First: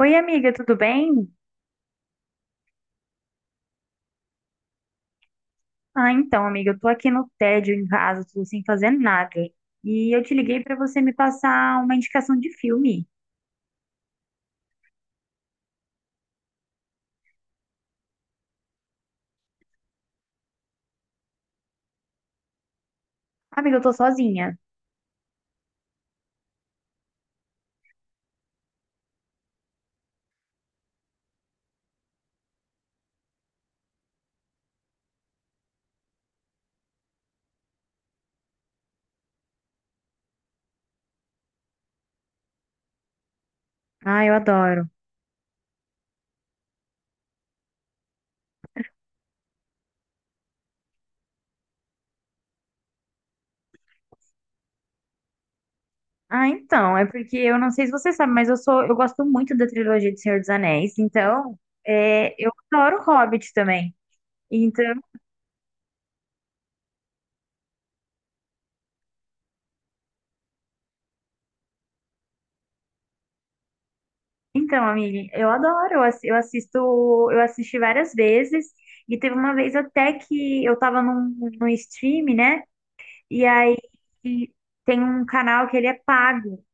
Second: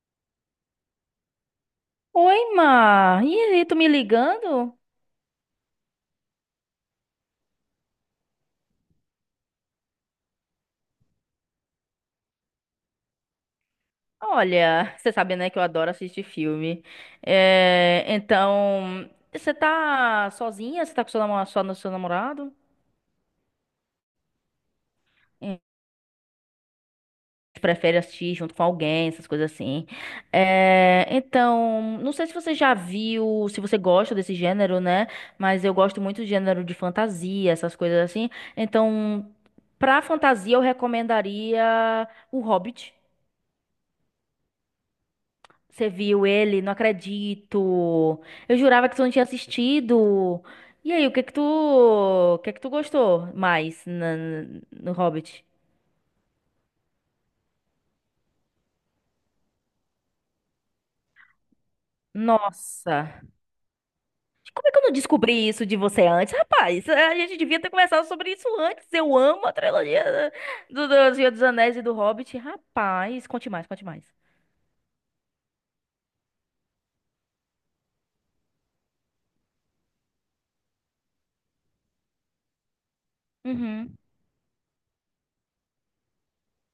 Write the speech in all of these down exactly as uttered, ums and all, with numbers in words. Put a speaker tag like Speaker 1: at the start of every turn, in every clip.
Speaker 1: Oi, amiga, tudo bem?
Speaker 2: Oi, Mar. E aí, tu me ligando?
Speaker 1: Ah, então, amiga, eu tô aqui no tédio em casa, tô sem fazer nada. E eu te liguei pra você me passar uma indicação de filme.
Speaker 2: Olha, você sabe, né, que eu adoro assistir filme. É, então, você tá sozinha? Você tá com seu namorado, só no seu namorado?
Speaker 1: Amiga, eu tô sozinha.
Speaker 2: É, prefere assistir junto com alguém, essas coisas assim. É, então, não sei se você já viu, se você gosta desse gênero, né? Mas eu gosto muito do gênero de fantasia, essas coisas assim. Então, pra fantasia, eu recomendaria O Hobbit.
Speaker 1: Ah, eu adoro.
Speaker 2: Você viu ele? Não acredito. Eu jurava que tu não tinha assistido. E aí, o que que tu, o que que tu gostou mais na- no Hobbit?
Speaker 1: Ah, então, é porque eu não sei se você sabe, mas eu sou, eu gosto muito da trilogia de Senhor dos Anéis. Então, é, eu adoro
Speaker 2: Nossa,
Speaker 1: Hobbit também.
Speaker 2: como é que eu não
Speaker 1: Então,
Speaker 2: descobri isso de você antes? Rapaz, a gente devia ter conversado sobre isso antes. Eu amo a trilogia do, do Senhor dos Anéis e do Hobbit. Rapaz, conte mais, conte mais.
Speaker 1: então, amiga, eu adoro. Eu assi- eu assisto, eu assisti várias vezes. E teve uma vez até que eu tava num, num stream, né? E aí
Speaker 2: Uhum.
Speaker 1: tem um canal que ele é pago.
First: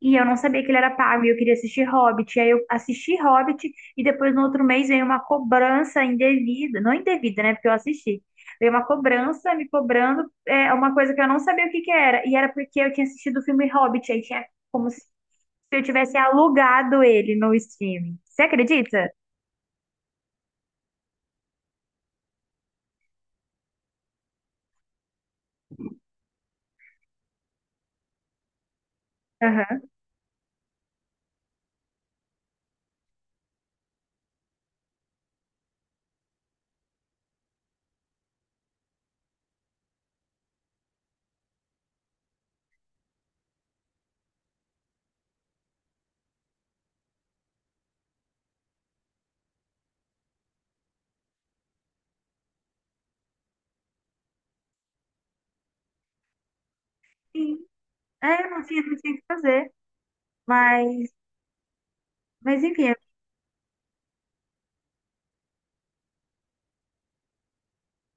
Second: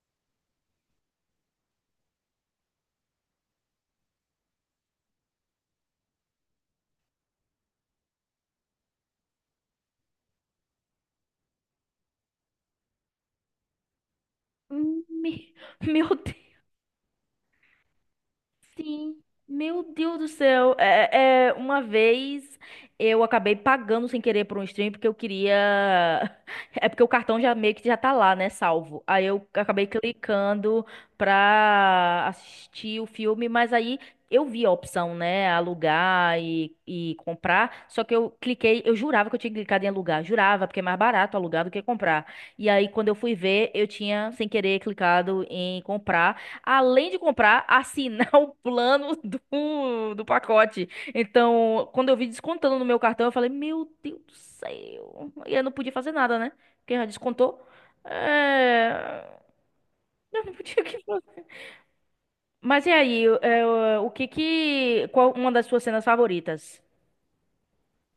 Speaker 1: E eu não sabia que ele era pago e eu queria assistir Hobbit. E aí eu assisti Hobbit e depois no outro mês veio uma cobrança indevida. Não indevida, né? Porque eu assisti. Veio uma cobrança me cobrando é, uma coisa que eu não sabia o que que era. E era porque eu tinha assistido o filme Hobbit. Aí tinha como se
Speaker 2: Hum, me-
Speaker 1: eu
Speaker 2: Meu
Speaker 1: tivesse
Speaker 2: Deus.
Speaker 1: alugado ele no streaming. Você acredita?
Speaker 2: Sim, meu Deus do céu. É, é, uma vez eu acabei pagando sem querer por um stream porque eu queria. É porque o cartão já meio que já tá lá, né? Salvo. Aí eu acabei
Speaker 1: Aham.
Speaker 2: clicando pra assistir o filme, mas aí eu vi a opção, né? Alugar e, e comprar. Só que eu cliquei, eu jurava que eu tinha clicado em alugar. Jurava, porque é mais barato alugar do que comprar. E aí, quando eu fui ver, eu tinha sem querer clicado em comprar, além de comprar, assinar o plano do, do pacote. Então, quando eu vi descontando no meu cartão, eu falei, meu Deus do céu. E eu não podia fazer nada, né? Porque já
Speaker 1: Sim.
Speaker 2: descontou.
Speaker 1: É, não tinha, não tinha o que
Speaker 2: É...
Speaker 1: fazer.
Speaker 2: Eu não podia o que
Speaker 1: Mas,
Speaker 2: fazer.
Speaker 1: mas
Speaker 2: Mas e
Speaker 1: enfim,
Speaker 2: aí, é, o que que... qual uma das suas cenas favoritas?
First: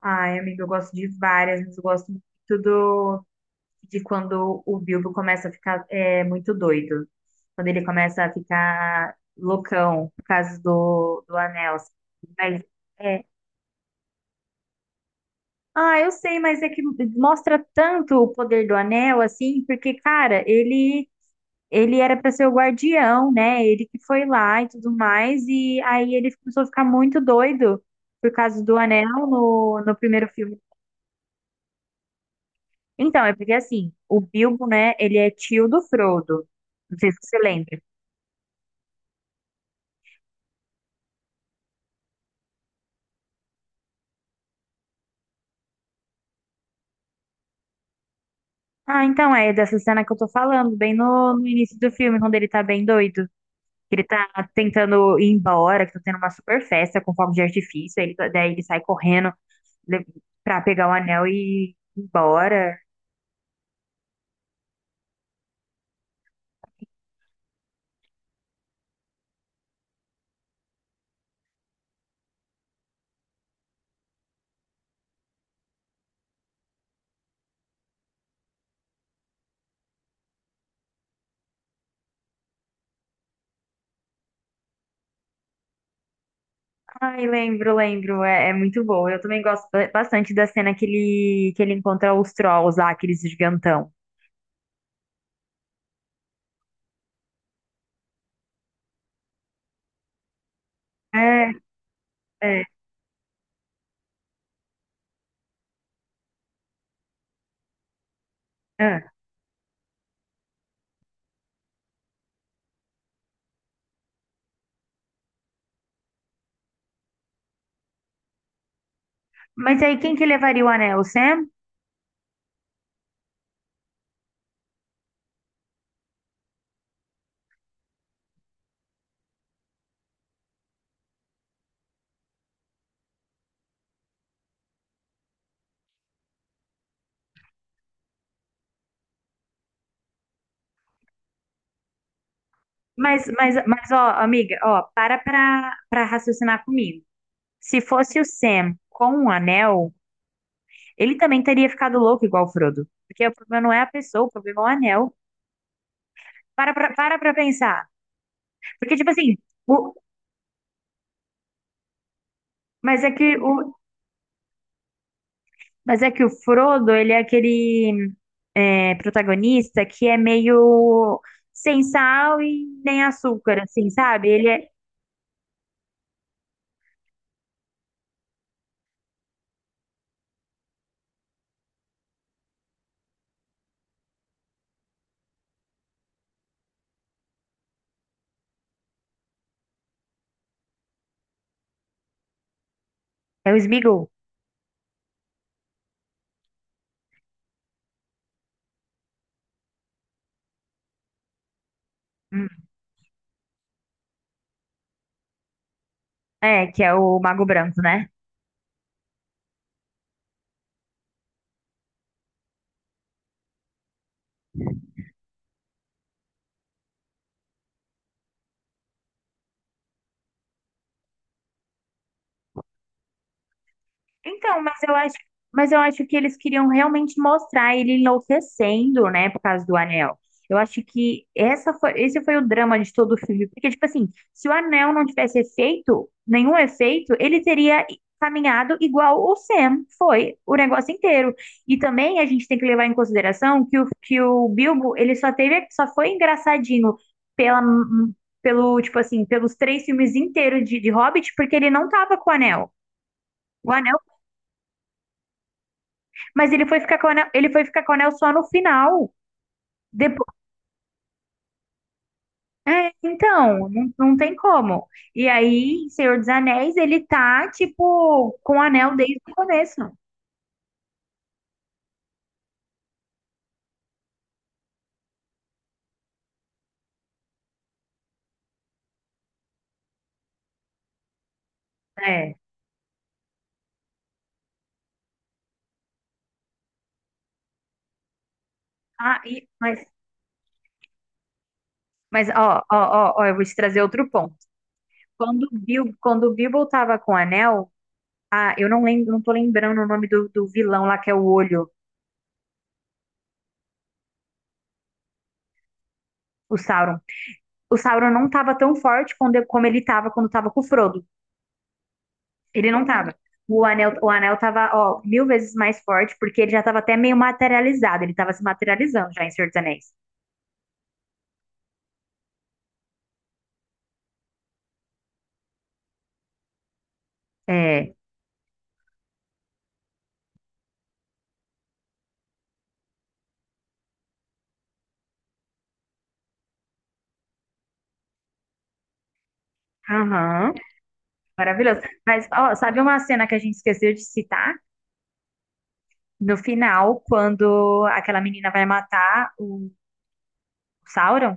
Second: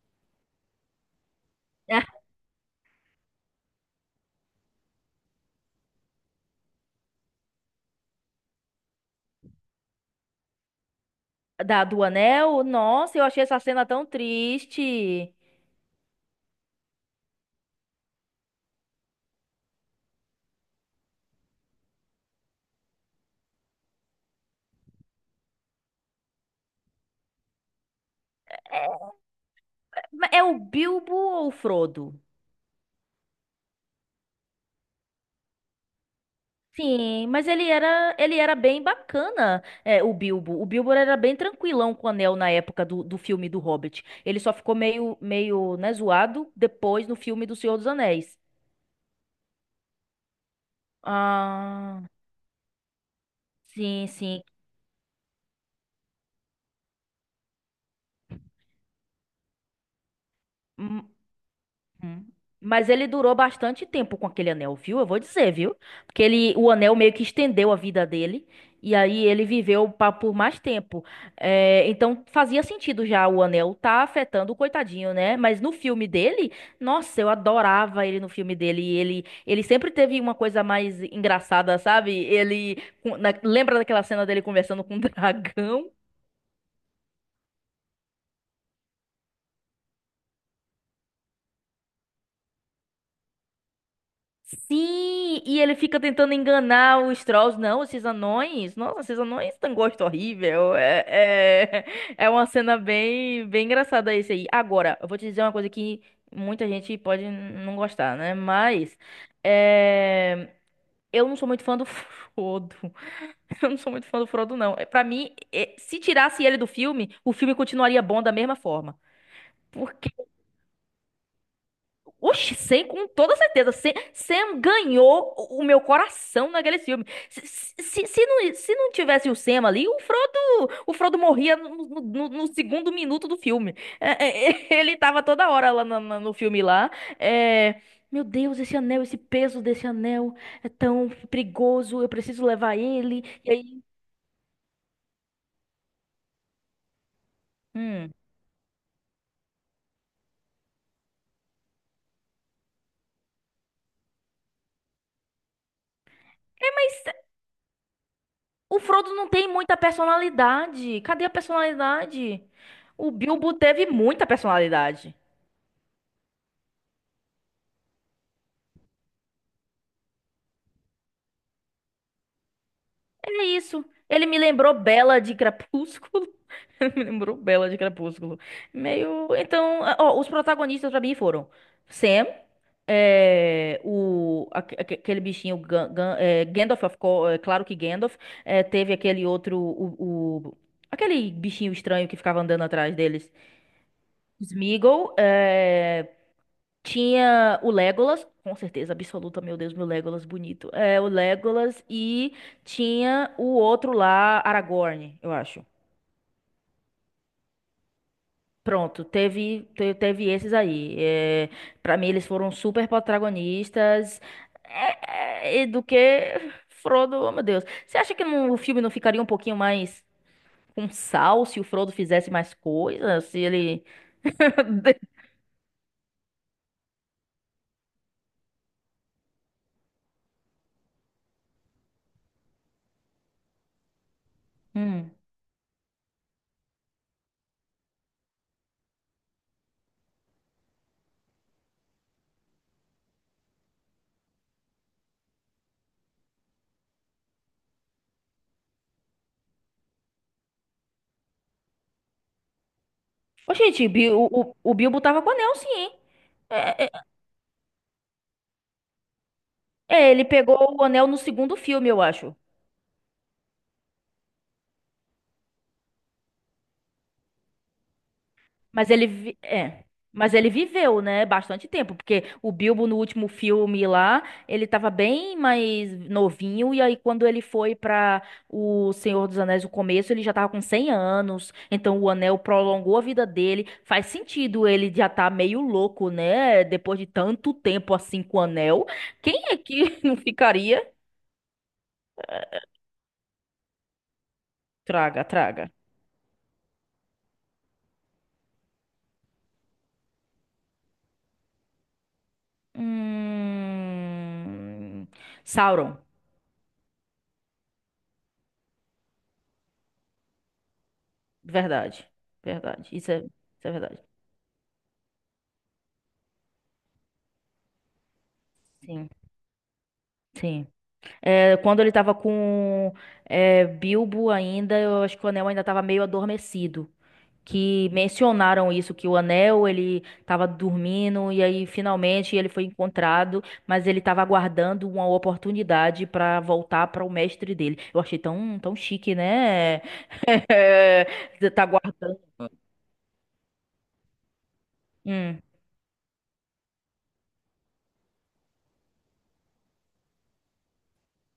Speaker 1: ai, amiga, eu gosto de várias, mas eu gosto muito do, de quando o Bilbo começa a ficar é, muito doido. Quando ele começa a ficar loucão por causa do, do
Speaker 2: Ah,
Speaker 1: anel,
Speaker 2: Da,
Speaker 1: assim.
Speaker 2: do
Speaker 1: Mas,
Speaker 2: anel? Nossa,
Speaker 1: é,
Speaker 2: eu achei essa cena tão triste.
Speaker 1: ah, eu sei, mas é que mostra tanto o poder do anel, assim, porque, cara, ele, ele era para ser o guardião, né? Ele que foi lá e tudo mais, e aí ele começou a ficar muito doido por causa do anel no, no primeiro
Speaker 2: É
Speaker 1: filme.
Speaker 2: o Bilbo ou o Frodo?
Speaker 1: Então, é porque assim, o Bilbo, né, ele é tio do Frodo. Não sei se
Speaker 2: Sim,
Speaker 1: você
Speaker 2: mas ele
Speaker 1: lembra.
Speaker 2: era, ele era bem bacana, é, o Bilbo. O Bilbo era bem tranquilão com o Anel na época do, do filme do Hobbit. Ele só ficou meio, meio, né, zoado depois no filme do Senhor dos Anéis.
Speaker 1: Ah, então é dessa cena que eu tô falando, bem no, no início do
Speaker 2: Ah,
Speaker 1: filme, quando ele tá bem doido. Que ele
Speaker 2: sim,
Speaker 1: tá
Speaker 2: sim.
Speaker 1: tentando ir embora, que tá tendo uma super festa com fogos de artifício. aí Ele, tá- daí ele sai correndo le- pra pegar o anel e ir
Speaker 2: Hum.
Speaker 1: embora.
Speaker 2: Mas ele durou bastante tempo com aquele anel, viu? Eu vou dizer, viu? Porque ele, o anel meio que estendeu a vida dele. E aí ele viveu pa- por mais tempo. É, então fazia sentido já o anel tá afetando o coitadinho, né? Mas no filme dele, nossa, eu adorava ele no filme dele. E Ele, ele sempre teve uma coisa mais engraçada, sabe? Ele com- na- lembra daquela cena dele conversando com o dragão?
Speaker 1: Ai, lembro, lembro. É, é muito bom. Eu também gosto ba- bastante da cena que ele, que ele encontra os trolls lá, aqueles gigantão.
Speaker 2: Sim, e ele fica tentando enganar os trolls. Não, esses anões. Nossa, esses anões têm um gosto horrível. É,
Speaker 1: É,
Speaker 2: é. É uma
Speaker 1: é,
Speaker 2: cena bem, bem engraçada esse aí. Agora, eu vou te dizer uma coisa que muita gente pode n- não gostar, né? Mas
Speaker 1: é.
Speaker 2: é, eu não sou muito fã do Frodo. Eu não sou muito fã do Frodo, não. É, pra mim, é, se tirasse ele do filme, o filme continuaria bom da mesma forma.
Speaker 1: Mas aí quem que levaria o anel? O Sam?
Speaker 2: Oxi, Sam, com toda certeza. Sam, Sam ganhou o o meu coração naquele filme. Se, se, se, não, se não tivesse o Sam ali, o Frodo, o Frodo morria no, no- no- no segundo minuto do filme. É, é. É, ele tava toda hora lá na- na- no, filme lá. é, Meu Deus, esse anel, esse peso desse anel é tão perigoso. Eu preciso levar ele.
Speaker 1: Mas,
Speaker 2: E
Speaker 1: mas,
Speaker 2: aí.
Speaker 1: mas, ó, amiga, ó, para pra, pra raciocinar comigo. Se
Speaker 2: Hum.
Speaker 1: fosse o Sam com um anel, ele também teria ficado louco igual o Frodo. Porque o problema não é a pessoa, o problema é o anel. Para pra, para pra pensar.
Speaker 2: O
Speaker 1: Porque, tipo
Speaker 2: Frodo não
Speaker 1: assim,
Speaker 2: tem muita
Speaker 1: o,
Speaker 2: personalidade. Cadê a personalidade?
Speaker 1: mas é
Speaker 2: O
Speaker 1: que
Speaker 2: Bilbo
Speaker 1: o,
Speaker 2: teve muita personalidade.
Speaker 1: mas é que o Frodo, ele é aquele é, protagonista que é meio sem sal e nem
Speaker 2: É
Speaker 1: açúcar,
Speaker 2: isso.
Speaker 1: assim,
Speaker 2: Ele
Speaker 1: sabe?
Speaker 2: me
Speaker 1: Ele é.
Speaker 2: lembrou Bella de Crepúsculo. Ele me lembrou Bella de Crepúsculo. Meio. Então, ó, os protagonistas pra mim foram Sam, é, o, aque- aque- aquele bichinho Gan- Gan- é, Gandalf, of co- é, claro que Gandalf. É, teve aquele outro. O, o- aquele bichinho estranho que ficava andando atrás deles.
Speaker 1: É o Sméagol.
Speaker 2: Sméagol. É, tinha o Legolas, com certeza absoluta, meu Deus, meu Legolas bonito. É, o Legolas e
Speaker 1: Hum.
Speaker 2: tinha o outro lá, Aragorn, eu acho.
Speaker 1: É, que é o Mago Branco, né?
Speaker 2: Pronto, teve, te- teve esses aí. É, para mim, eles foram super protagonistas. É, é, e do que Frodo, oh meu Deus. Você acha que não- o filme não ficaria um pouquinho mais com sal se o Frodo fizesse mais coisas? Se ele.
Speaker 1: Então, mas eu acho, mas eu acho que eles queriam realmente mostrar ele enlouquecendo, né, por causa do anel. Eu acho que essa foi, esse foi o drama de todo o filme, porque tipo assim, se o anel não
Speaker 2: Hum.
Speaker 1: tivesse efeito, nenhum efeito, ele teria caminhado igual o Sam foi o negócio inteiro. E também a gente tem que levar em consideração que o, que o Bilbo, ele só teve, só foi engraçadinho pela pelo, tipo assim, pelos três filmes inteiros de, de Hobbit, porque ele não tava com o anel.
Speaker 2: Ô, gente, Bi- o, o, o Bilbo tava com anel, sim, hein?
Speaker 1: Mas ele foi
Speaker 2: É,
Speaker 1: ficar com o anel, ele foi ficar com o anel só no final.
Speaker 2: É, ele
Speaker 1: Depois,
Speaker 2: pegou o anel no segundo filme, eu acho.
Speaker 1: é, então, não, não tem como. E aí, em Senhor dos Anéis, ele tá, tipo, com o
Speaker 2: Mas
Speaker 1: anel
Speaker 2: ele,
Speaker 1: desde o
Speaker 2: vi- é,
Speaker 1: começo.
Speaker 2: mas ele viveu, né, bastante tempo, porque o Bilbo no último filme lá, ele tava bem mais novinho e aí quando ele foi pra o Senhor dos Anéis no começo, ele já tava com cem anos. Então o
Speaker 1: É.
Speaker 2: anel prolongou a vida dele. Faz sentido ele já tá meio louco, né, depois de tanto tempo assim com o anel.
Speaker 1: Ah,
Speaker 2: Quem
Speaker 1: e-
Speaker 2: é
Speaker 1: mas,
Speaker 2: que não ficaria?
Speaker 1: mas ó, ó, ó, ó, eu vou te trazer outro ponto.
Speaker 2: Traga,
Speaker 1: Quando o
Speaker 2: traga.
Speaker 1: Bil, quando o Bilbo tava com o anel, ah, eu não lembro, não tô lembrando o nome do, do vilão lá, que é o olho,
Speaker 2: Hum... Sauron.
Speaker 1: o Sauron. O Sauron não tava tão forte quando, como ele tava quando tava com o Frodo.
Speaker 2: Verdade,
Speaker 1: Ele não
Speaker 2: verdade. Isso
Speaker 1: tava.
Speaker 2: é,
Speaker 1: O
Speaker 2: isso é
Speaker 1: anel,
Speaker 2: verdade.
Speaker 1: o anel tava, ó, mil vezes mais forte, porque ele já tava até meio materializado. Ele tava se
Speaker 2: Sim,
Speaker 1: materializando já em Senhor dos Anéis.
Speaker 2: sim. É, quando ele tava com é, Bilbo ainda, eu acho que o Anel ainda tava meio adormecido. Que
Speaker 1: É.
Speaker 2: mencionaram isso, que o Anel, ele tava dormindo e aí finalmente ele foi encontrado, mas ele tava aguardando uma oportunidade pra voltar para o mestre dele. Eu achei tão, tão chique, né?
Speaker 1: Aham.
Speaker 2: Você tá
Speaker 1: Maravilhoso.
Speaker 2: aguardando.
Speaker 1: Mas, ó, sabe uma cena que a gente esqueceu de citar?
Speaker 2: Hum,
Speaker 1: No final, quando aquela menina vai matar o Sauron,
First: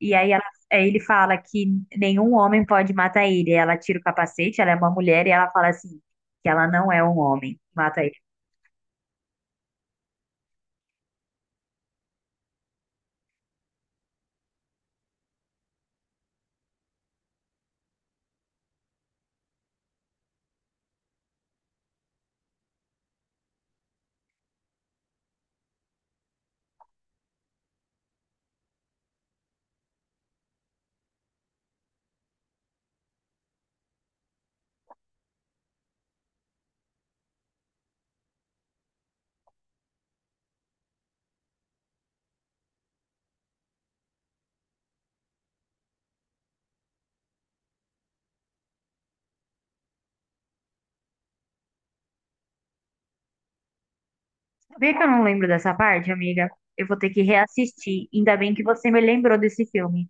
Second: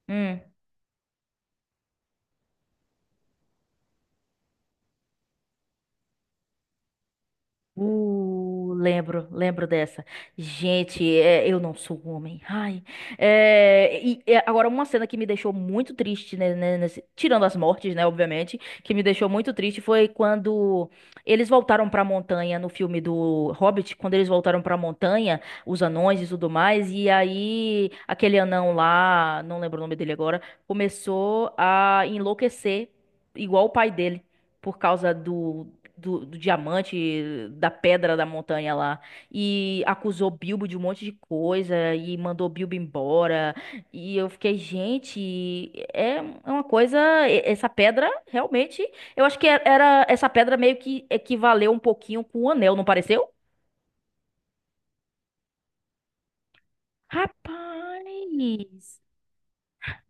Speaker 1: e aí
Speaker 2: hum.
Speaker 1: ela- aí ele fala que nenhum homem pode matar ele. Ela tira o capacete, ela é uma mulher, e ela fala assim, que ela não é um homem. Mata.
Speaker 2: Uh, lembro, lembro dessa. Gente, é, eu não sou homem. Ai. É, e, é, agora, uma cena que me deixou muito triste, né, né, nesse- tirando as mortes, né, obviamente, que me deixou muito triste foi quando eles voltaram pra montanha no filme do Hobbit, quando eles voltaram pra montanha, os anões e tudo mais, e aí aquele anão lá, não lembro o nome dele agora, começou a enlouquecer, igual o pai dele. Por causa do, do, do diamante, da pedra da montanha lá. E acusou Bilbo de um monte de coisa e mandou Bilbo embora. E eu fiquei, gente, é é uma coisa. e- Essa pedra realmente. Eu acho que era era- essa pedra meio que equivaleu um pouquinho com o anel, não pareceu?
Speaker 1: Sabia que eu não lembro dessa parte, amiga? Eu vou ter que reassistir. Ainda bem que
Speaker 2: Rapaz!
Speaker 1: você me lembrou desse filme.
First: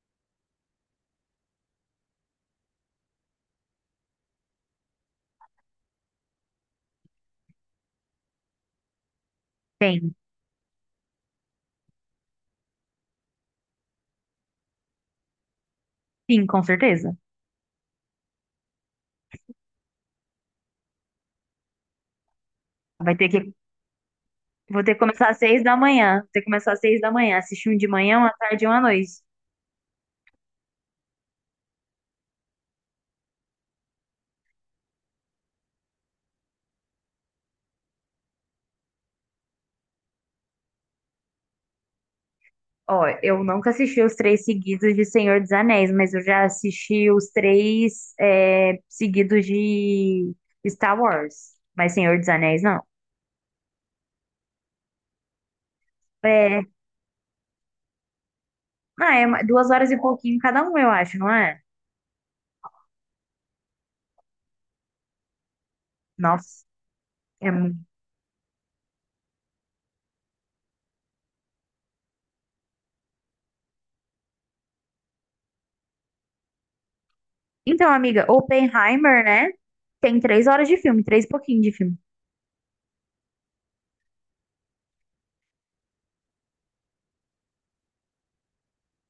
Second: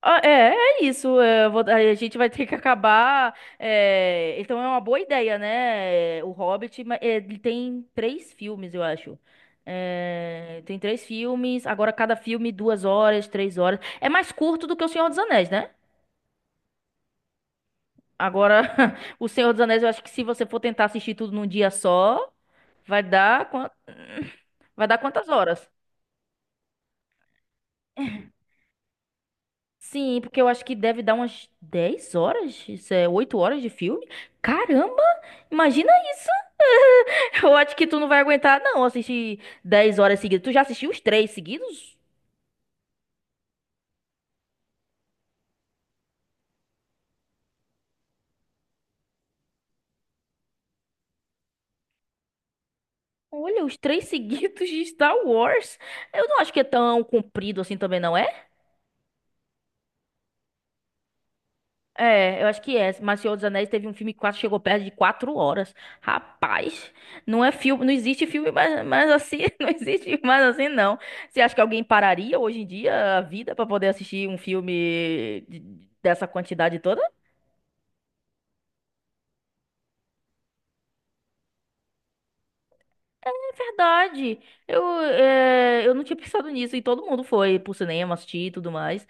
Speaker 2: Ah, É, é isso. É, eu vou- a gente vai ter que acabar. É, então é uma boa ideia, né? é, O Hobbit, ma- é, ele tem três filmes, eu acho.
Speaker 1: Tem,
Speaker 2: É, tem três filmes. Agora cada filme duas horas, três horas. É mais curto do que O Senhor dos Anéis, né?
Speaker 1: sim, com certeza.
Speaker 2: Agora O Senhor dos Anéis, eu acho que se você for tentar assistir tudo num dia só, vai
Speaker 1: Vai ter que,
Speaker 2: dar quan-
Speaker 1: vou
Speaker 2: vai
Speaker 1: ter
Speaker 2: dar
Speaker 1: que começar
Speaker 2: quantas
Speaker 1: às seis
Speaker 2: horas?
Speaker 1: da manhã. Vou ter que começar às seis da manhã. Assistir um de manhã, uma tarde e uma noite.
Speaker 2: Sim, porque eu acho que deve dar umas dez horas, isso é oito horas de filme. Caramba, imagina isso. Eu acho que tu não vai aguentar, não, assistir dez horas seguidas. Tu já assistiu os três seguidos?
Speaker 1: Ó, eu nunca assisti os três seguidos de Senhor dos Anéis, mas eu já assisti os três é, seguidos de Star Wars. Mas Senhor dos Anéis, não.
Speaker 2: Olha, os três seguidos de Star Wars. Eu não acho
Speaker 1: É,
Speaker 2: que é tão comprido assim também, não é?
Speaker 1: ah, é uma- duas horas e pouquinho cada um, eu acho, não é?
Speaker 2: É, eu acho que é. Mas Senhor dos Anéis teve um filme que quase chegou perto de quatro horas.
Speaker 1: Nossa,
Speaker 2: Rapaz, não é
Speaker 1: é, mu-
Speaker 2: filme, não existe filme mais, mais assim, não existe mais assim, não. Você acha que alguém pararia hoje em dia a vida pra poder assistir um filme de- dessa quantidade toda?
Speaker 1: Então, amiga, Oppenheimer, né? Tem três horas de filme, três e pouquinho de filme.
Speaker 2: É verdade. Eu, é, eu não tinha pensado nisso e todo mundo foi pro cinema assistir e tudo mais.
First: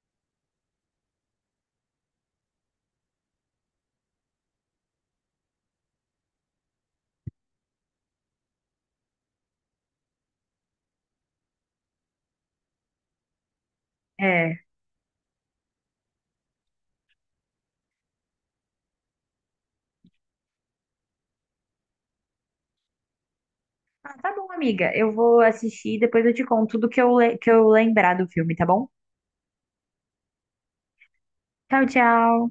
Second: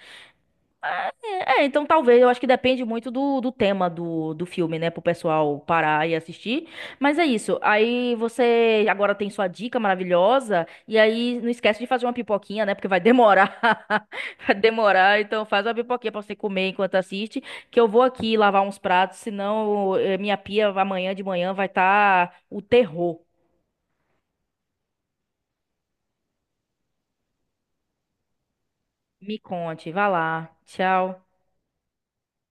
Speaker 2: É, então talvez, eu acho que depende muito do, do tema do, do filme, né? Pro pessoal parar e assistir. Mas é isso. Aí você agora tem sua dica maravilhosa. E aí não esquece de fazer uma pipoquinha, né? Porque vai demorar. Vai
Speaker 1: É.
Speaker 2: demorar. Então faz uma pipoquinha pra você comer enquanto assiste. Que eu vou aqui lavar uns pratos. Senão eh, minha pia amanhã de manhã vai estar o terror.
Speaker 1: Ah, tá bom, amiga. Eu vou assistir e depois eu te conto tudo que eu, le- que eu lembrar do filme, tá bom?
Speaker 2: Me conte. Vai lá. Tchau.
Speaker 1: Tchau, tchau.